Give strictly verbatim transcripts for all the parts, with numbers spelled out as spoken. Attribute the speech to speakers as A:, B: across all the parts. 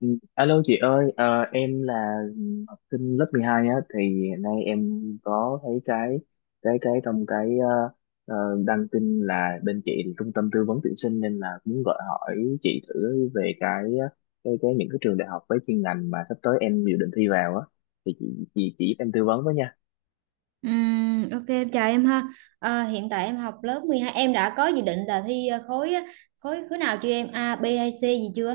A: Ừ, alo chị ơi, ờ, em là học sinh lớp mười hai á, thì hiện nay em có thấy cái cái cái trong cái ờ, ờ, đăng tin là bên chị là trung tâm tư vấn tuyển sinh, nên là muốn gọi hỏi chị thử về cái ờ, cái cái những cái trường đại học với chuyên ngành mà sắp tới em dự định thi vào á, thì chị chị chỉ giúp em tư vấn với nha.
B: Ừm, ok, em chào em ha. Ờ, hiện tại em học lớp mười hai, em đã có dự định là thi ờ, khối á, khối khối nào chưa em? A, B hay C gì chưa?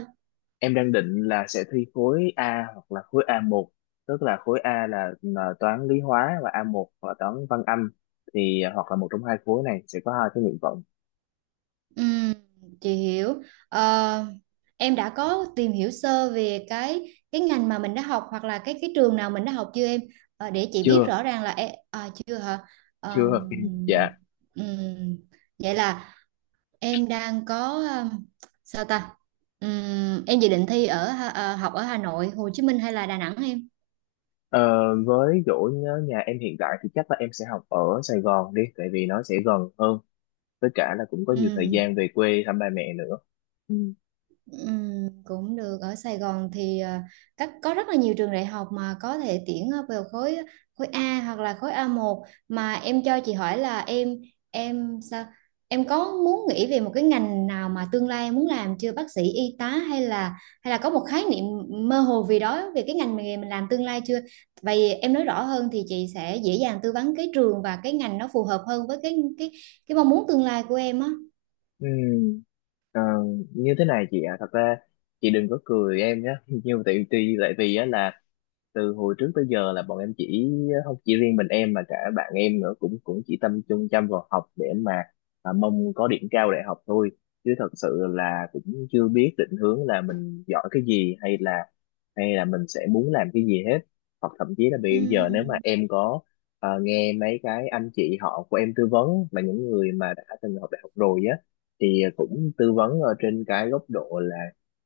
A: Em đang định là sẽ thi khối A hoặc là khối A một, tức là khối A là là toán lý hóa, và A một là toán văn anh, thì à, hoặc là một trong hai khối này sẽ có hai cái nguyện vọng.
B: Ừm, chị hiểu. Ờ, em đã có tìm hiểu sơ về cái cái ngành mà mình đã học, hoặc là cái cái trường nào mình đã học chưa em? Ờ, để chị biết
A: Chưa,
B: rõ ràng là em à, chưa hả?
A: chưa.
B: Ờ,
A: Dạ.
B: ừm, Vậy là em đang có ờ, sao ta? Ừm, em dự định thi ở Hà- ờ, học ở Hà Nội, Hồ Chí Minh hay là Đà Nẵng em?
A: Ờ, với chỗ nhớ nhà em hiện tại thì chắc là em sẽ học ở Sài Gòn đi, tại vì nó sẽ gần hơn, với cả là cũng có nhiều thời
B: Ừ,
A: gian về quê thăm ba mẹ nữa.
B: ừ, Cũng được, ở Sài Gòn thì à, các có rất là nhiều trường đại học mà có thể tuyển ờ, vào khối khối A hoặc là khối a một. Mà em cho chị hỏi là em em sao em có muốn nghĩ về một cái ngành nào mà tương lai em muốn làm chưa? Bác sĩ, y tá, hay là hay là có một khái niệm mơ hồ vì đó về cái ngành nghề mình làm tương lai chưa? Vậy em nói rõ hơn thì chị sẽ dễ dàng tư vấn cái trường và cái ngành nó phù hợp hơn với cái cái cái mong muốn tương lai của em á.
A: Ừ, ờ, như thế này chị ạ. Thật ra chị đừng có cười em nhé. Nhưng mà tại vì tại vì á là từ hồi trước tới giờ là bọn em chỉ, không chỉ riêng mình em mà cả bạn em nữa, cũng cũng chỉ tâm trung chăm vào học để mà à, mong có điểm cao đại học thôi, chứ thật sự là cũng chưa biết định hướng là mình giỏi cái gì, hay là hay là mình sẽ muốn làm cái gì hết. Hoặc thậm chí là
B: Ừ.
A: bây giờ nếu mà em có à, nghe mấy cái anh chị họ của em tư vấn, mà những người mà đã từng học đại học rồi á, thì cũng tư vấn ở trên cái góc độ là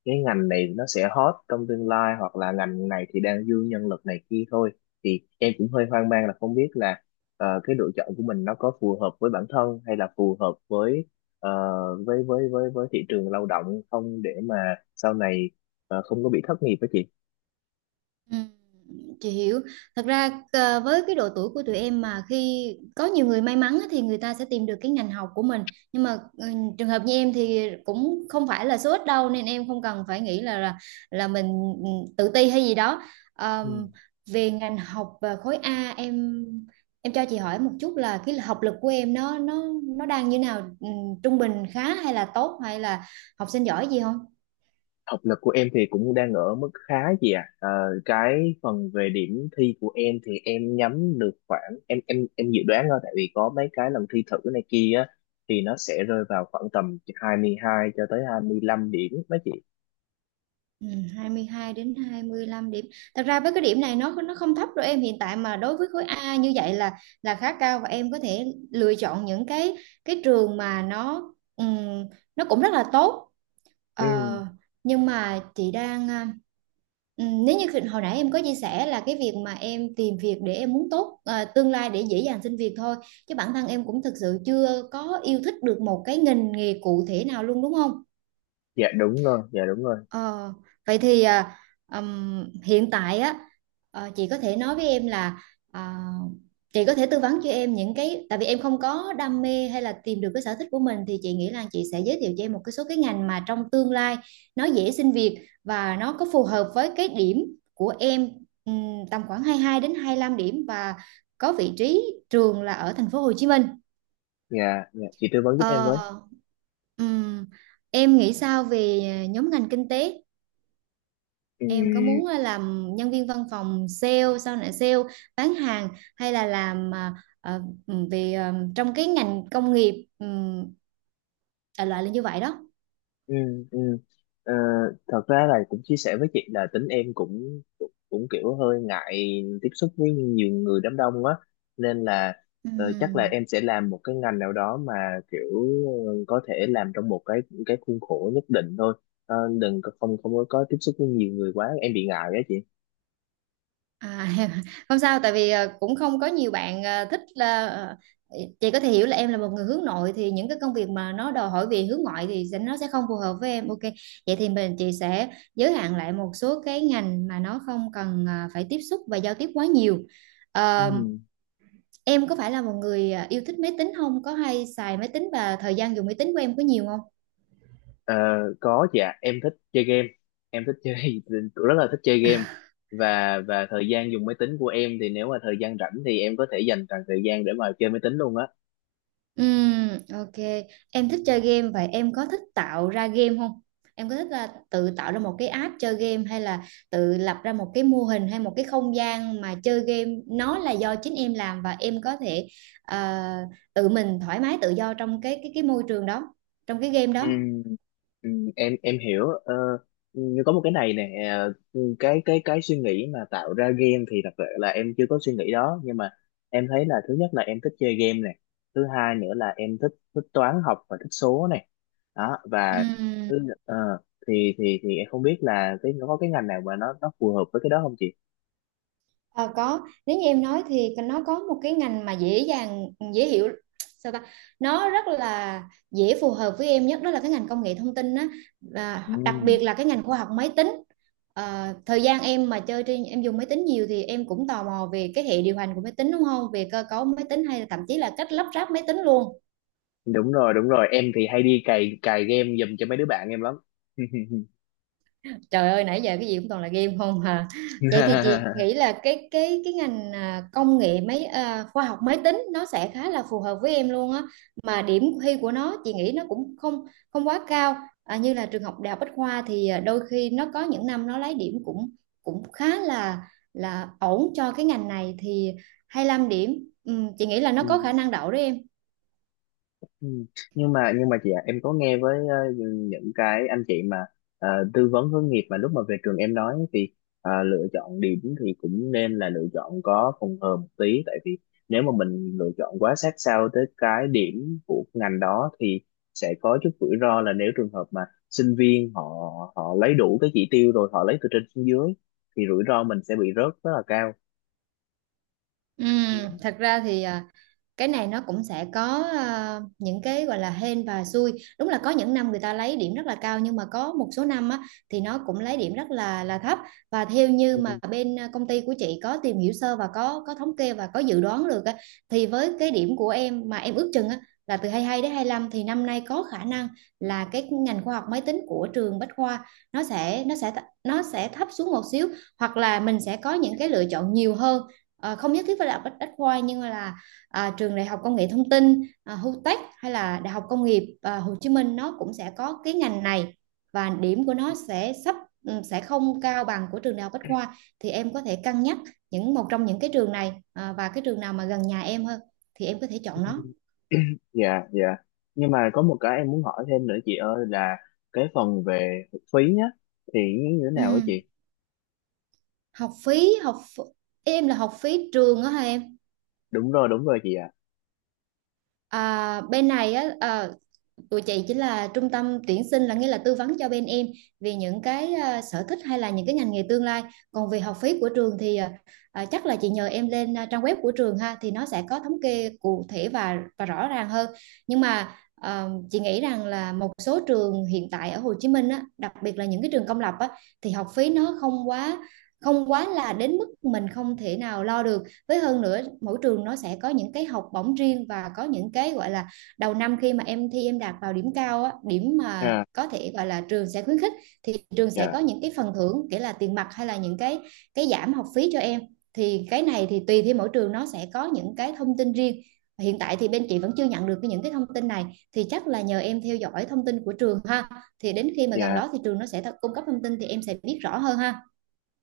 A: cái ngành này nó sẽ hot trong tương lai, hoặc là ngành này thì đang dư nhân lực này kia thôi, thì em cũng hơi hoang mang là không biết là ờ, cái lựa chọn của mình nó có phù hợp với bản thân, hay là phù hợp với ờ, với với với với thị trường lao động không, để mà sau này ờ, không có bị thất nghiệp đó chị.
B: Ừ, chị hiểu. Thật ra ờ, với cái độ tuổi của tụi em mà khi có nhiều người may mắn á, thì người ta sẽ tìm được cái ngành học của mình, nhưng mà ừ, trường hợp như em thì cũng không phải là số ít đâu, nên em không cần phải nghĩ là là, là mình ừ, tự ti hay gì đó.
A: Ừ.
B: Ờm, Về ngành học và khối A, em em cho chị hỏi một chút là cái học lực của em nó nó nó đang như nào? Ừ, trung bình khá, hay là tốt, hay là học sinh giỏi gì?
A: Học lực của em thì cũng đang ở mức khá chị ạ. Ờ, cái phần về điểm thi của em thì em nhắm được khoảng, em em em dự đoán thôi, tại vì có mấy cái lần thi thử này kia á thì nó sẽ rơi vào khoảng tầm hai mươi hai cho tới hai mươi lăm điểm đó chị.
B: Ừ, hai mươi hai đến hai mươi lăm điểm. Thật ra với cái điểm này nó nó không thấp đâu em, hiện tại mà đối với khối A như vậy là là khá cao, và em có thể lựa chọn những cái cái trường mà nó ừm, nó cũng rất là tốt.
A: Ừ,
B: Ờ, nhưng mà chị đang à, ừm, nếu như khi- hồi nãy em có chia sẻ là cái việc mà em tìm việc để em muốn tốt à, tương lai để dễ dàng xin việc thôi, chứ bản thân em cũng thực sự chưa có yêu thích được một cái ngành nghề cụ thể nào luôn đúng không?
A: dạ đúng rồi, dạ đúng rồi.
B: Ờ, Vậy thì à, ừm, hiện tại á, ờ, chị có thể nói với em là à, chị có thể tư vấn cho em những cái, tại vì em không có đam mê hay là tìm được cái sở thích của mình, thì chị nghĩ là chị sẽ giới thiệu cho em một cái số cái ngành mà trong tương lai nó dễ xin việc và nó có phù hợp với cái điểm của em, ừm, tầm khoảng hai mươi hai đến hai mươi lăm điểm, và có vị trí trường là ở thành phố Hồ Chí Minh.
A: Dạ, dạ chị tư vấn giúp em với.
B: Ờ, ừm, em nghĩ sao về nhóm ngành kinh tế?
A: Ừ,
B: Em có muốn ờ, làm nhân viên văn phòng, sale, sau này sale, bán hàng, hay là làm ờ, ờ, về ờ, trong cái ngành công nghiệp, um, đại loại là như vậy đó.
A: ừ, ừ. Ờ, Thật ra là cũng chia sẻ với chị là tính em cũng cũng, cũng kiểu hơi ngại tiếp xúc với nhiều người, đám đông á, nên là ờ, chắc là
B: Ừm.
A: em sẽ làm một cái ngành nào đó mà kiểu ờ, có thể làm trong một cái cái khuôn khổ nhất định thôi. Ờ, đừng có- không không có có tiếp xúc với nhiều người quá em bị ngại á chị.
B: À, không sao, tại vì ờ, cũng không có nhiều bạn ờ, thích là ờ, chị có thể hiểu là em là một người hướng nội, thì những cái công việc mà nó đòi hỏi về hướng ngoại thì sẽ- nó sẽ không phù hợp với em. Ok. Vậy thì mình chị sẽ giới hạn lại một số cái ngành mà nó không cần ờ, phải tiếp xúc và giao tiếp quá nhiều. Ờ,
A: Ừ.
B: Em có phải là một người à, yêu thích máy tính không? Có hay xài máy tính, và thời gian dùng máy tính của em có nhiều không?
A: Ờ, có, dạ em thích chơi game, em thích chơi rất là thích chơi game. Và và thời gian dùng máy tính của em thì nếu mà thời gian rảnh thì em có thể dành toàn thời gian để mà chơi máy tính luôn á.
B: Ừm, ok. Em thích chơi game, vậy em có thích tạo ra game không? Em có thích là tự tạo ra một cái app chơi game, hay là tự lập ra một cái mô hình, hay một cái không gian mà chơi game nó là do chính em làm, và em có thể à, tự mình thoải mái tự do trong cái cái cái môi trường đó, trong cái game
A: Ừ, ừ, em em hiểu, ờ, nhưng có một cái này nè. Ừ, cái cái cái suy nghĩ mà tạo ra game thì thật sự là em chưa có suy nghĩ đó, nhưng mà em thấy là thứ nhất là em thích chơi game này, thứ hai nữa là em thích thích toán học và thích số này đó,
B: đó.
A: và thứ, ờ, thì thì thì em không biết là cái nó có cái ngành nào mà nó nó phù hợp với cái đó không chị.
B: Ờ, có, nếu như em nói thì nó có một cái ngành mà dễ dàng, dễ hiểu, sao ta nó rất là dễ phù hợp với em nhất, đó là cái ngành công nghệ thông tin á, và đặc
A: Ừ,
B: biệt là cái ngành khoa học máy tính. Ờ, thời gian em mà chơi trên em dùng máy tính nhiều thì em cũng tò mò về cái hệ điều hành của máy tính đúng không, về cơ cấu máy tính hay là thậm chí là cách lắp ráp máy tính luôn.
A: đúng rồi đúng rồi, em thì hay đi cày cày game giùm cho mấy đứa bạn em lắm.
B: Trời ơi, nãy giờ cái gì cũng toàn là game không hà. Vậy thì chị nghĩ là cái cái cái ngành à, công nghệ máy à, khoa học máy tính nó sẽ khá là phù hợp với em luôn á. Mà điểm thi của nó chị nghĩ nó cũng không không quá cao. À, như là trường học Đại học Bách Khoa thì à, đôi khi nó có những năm nó lấy điểm cũng cũng khá là là ổn cho cái ngành này, thì hai lăm điểm. Ừm, chị nghĩ là nó
A: Ừ.
B: có khả năng đậu đấy em.
A: Ừ. Nhưng mà nhưng mà chị ạ, em có nghe với ờ, những cái anh chị mà ờ, tư vấn hướng nghiệp, mà lúc mà về trường em nói thì ờ, lựa chọn điểm thì cũng nên là lựa chọn có phòng hờ một tí, tại vì nếu mà mình lựa chọn quá sát sao tới cái điểm của ngành đó thì sẽ có chút rủi ro là, nếu trường hợp mà sinh viên họ họ lấy đủ cái chỉ tiêu rồi họ lấy từ trên xuống dưới, thì rủi ro mình sẽ bị rớt rất là cao.
B: Ừm, thật ra thì cái này nó cũng sẽ có ờ, những cái gọi là hên và xui. Đúng là có những năm người ta lấy điểm rất là cao, nhưng mà có một số năm á, thì nó cũng lấy điểm rất là là thấp. Và theo như mà
A: Ừ.
B: bên ờ, công ty của chị có tìm hiểu sơ và có có thống kê và có dự đoán được á, thì với cái điểm của em mà em ước chừng á, là từ hai mươi hai đến hai mươi lăm, thì năm nay có khả năng là cái ngành khoa học máy tính của trường Bách Khoa nó sẽ nó sẽ nó sẽ thấp xuống một xíu, hoặc là mình sẽ có những cái lựa chọn nhiều hơn. Ờ, không nhất thiết phải là Bách Bách Khoa, nhưng mà là à, trường đại học công nghệ thông tin, à, HUTECH, hay là đại học công nghiệp, à, Hồ Chí Minh nó cũng sẽ có cái ngành này, và điểm của nó sẽ sắp ừ, sẽ không cao bằng của trường đại học Bách Khoa. Thì em có thể cân nhắc những một trong những cái trường này, à, và cái trường nào mà gần nhà em hơn thì em có thể chọn nó.
A: Dạ, dạ, nhưng mà có một cái em muốn hỏi thêm nữa chị ơi, là cái phần về phí nhá, thì như thế
B: Ừ.
A: nào á chị?
B: Học phí, học ph- em là học phí trường đó hả em?
A: Đúng rồi, đúng rồi chị ạ.
B: À, bên này á, à, tụi chị chính là trung tâm tuyển sinh, là nghĩa là tư vấn cho bên em về những cái à, sở thích hay là những cái ngành nghề tương lai. Còn về học phí của trường thì à, à, chắc là chị nhờ em lên à, trang web của trường ha, thì nó sẽ có thống kê cụ thể và và rõ ràng hơn. Nhưng mà à, chị nghĩ rằng là một số trường hiện tại ở Hồ Chí Minh á, đặc biệt là những cái trường công lập á, thì học phí nó không quá không quá là đến mức mình không thể nào lo được. Với hơn nữa, mỗi trường nó sẽ có những cái học bổng riêng, và có những cái gọi là đầu năm, khi mà em thi em đạt vào điểm cao á, điểm mà
A: À.
B: có thể gọi là trường sẽ khuyến khích, thì trường sẽ
A: Dạ,
B: có những cái phần thưởng, kể là tiền mặt hay là những cái cái giảm học phí cho em. Thì cái này thì tùy theo mỗi trường nó sẽ có những cái thông tin riêng. Hiện tại thì bên chị vẫn chưa nhận được những cái thông tin này, thì chắc là nhờ em theo dõi thông tin của trường ha, thì đến khi mà gần
A: dạ,
B: đó thì trường nó sẽ cung cấp thông tin, thì em sẽ biết rõ hơn ha.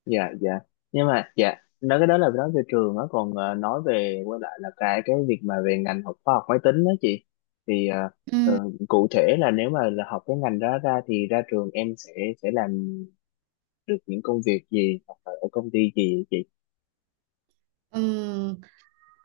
A: dạ, dạ, nhưng mà dạ, nói cái đó là nói về trường á, còn ờ, nói về quay lại là cái cái việc mà về ngành học khoa học máy tính đó chị, thì ờ, ờ,
B: Ừm,
A: cụ thể là nếu mà là học cái ngành đó ra thì ra trường em sẽ sẽ làm được những công việc gì hoặc là ở công ty gì vậy chị?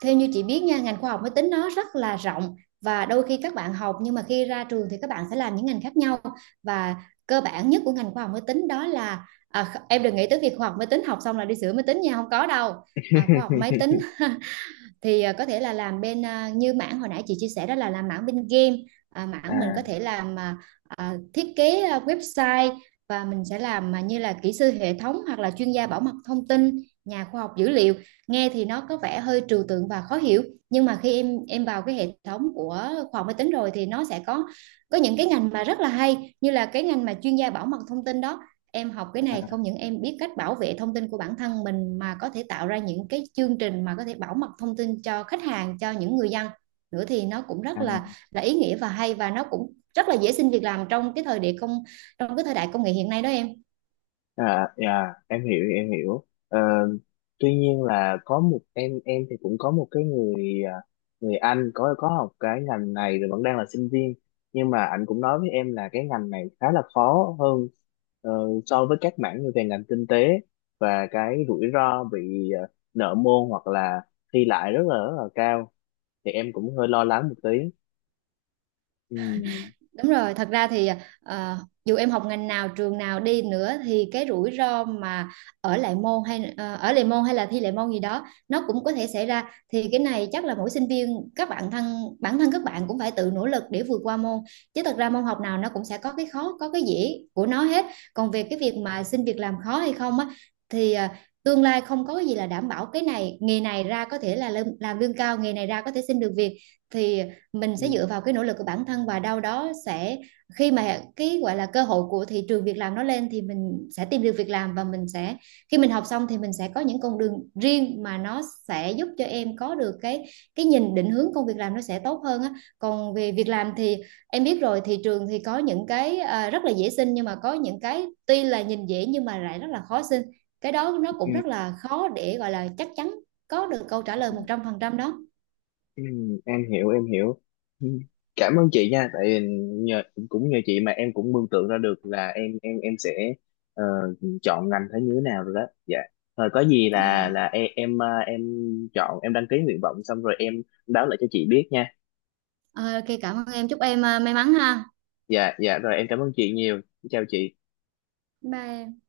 B: theo như chị biết nha, ngành khoa học máy tính nó rất là rộng, và đôi khi các bạn học nhưng mà khi ra trường thì các bạn sẽ làm những ngành khác nhau. Và cơ bản nhất của ngành khoa học máy tính đó là à, em đừng nghĩ tới việc khoa học máy tính học xong là đi sửa máy tính nha, không có đâu. À, khoa học máy tính thì à, có thể là làm bên, à, như mảng hồi nãy chị chia sẻ đó là làm mảng bên game, à, mảng mình
A: À.
B: có thể làm à, à, thiết kế à, website, và mình sẽ làm à, như là kỹ sư hệ thống, hoặc là chuyên gia bảo mật thông tin, nhà khoa học dữ liệu. Nghe thì nó có vẻ hơi trừu tượng và khó hiểu, nhưng mà khi em em vào cái hệ thống của khoa học máy tính rồi thì nó sẽ có có những cái ngành mà rất là hay, như là cái ngành mà chuyên gia bảo mật thông tin đó. Em học cái này không những em biết cách bảo vệ thông tin của bản thân mình, mà có thể tạo ra những cái chương trình mà có thể bảo mật thông tin cho khách hàng, cho những người dân nữa, thì nó cũng rất là là ý nghĩa và hay, và nó cũng rất là dễ xin việc làm trong cái thời đại công trong cái thời đại công nghệ hiện nay đó em.
A: À, dạ, em hiểu em hiểu. Ờ, Tuy nhiên là có một em em thì cũng có một cái người, à, người anh có có học cái ngành này rồi vẫn đang là sinh viên, nhưng mà anh cũng nói với em là cái ngành này khá là khó hơn ờ, so với các mảng như về ngành kinh tế, và cái rủi ro bị ờ, nợ môn hoặc là thi lại rất là rất là cao, thì em cũng hơi lo lắng một tí. Ừ.
B: Đúng rồi, thật ra thì ờ, dù em học ngành nào, trường nào đi nữa thì cái rủi ro mà ở lại môn, hay ờ, ở lại môn hay là thi lại môn gì đó, nó cũng có thể xảy ra. Thì cái này chắc là mỗi sinh viên, các bạn thân bản thân các bạn cũng phải tự nỗ lực để vượt qua môn. Chứ thật ra môn học nào nó cũng sẽ có cái khó, có cái dễ của nó hết. Còn về cái việc mà xin việc làm khó hay không á, thì ờ, tương lai không có gì là đảm bảo cái này. Nghề này ra có thể là lương- làm lương cao, nghề này ra có thể xin được việc, thì mình sẽ
A: Ừ.
B: dựa vào cái nỗ lực của bản thân, và đâu đó sẽ khi mà cái gọi là cơ hội của thị trường việc làm nó lên, thì mình sẽ tìm được việc làm, và mình sẽ khi mình học xong thì mình sẽ có những con đường riêng mà nó sẽ giúp cho em có được cái cái nhìn định hướng công việc làm nó sẽ tốt hơn á. Còn về việc làm thì em biết rồi, thị trường thì có những cái à, rất là dễ xin, nhưng mà có những cái tuy là nhìn dễ nhưng mà lại rất là khó xin. Cái đó nó cũng rất là khó để gọi là chắc chắn có được câu trả lời
A: ừ.
B: một trăm phần trăm đó.
A: Ừ, em hiểu em hiểu. Ừ, cảm ơn chị nha, tại vì nhờ, cũng nhờ chị mà em cũng mường tượng ra được là em em em sẽ ờ, chọn ngành thế như thế nào rồi đó. Dạ. Rồi có gì là
B: à.
A: là em em ờ, em chọn, em đăng ký nguyện vọng xong rồi em báo lại cho chị biết nha.
B: Ờ, ok, cảm ơn em, chúc em à, may mắn ha.
A: Dạ, dạ, rồi em cảm ơn chị nhiều. Chào chị.
B: Bye em.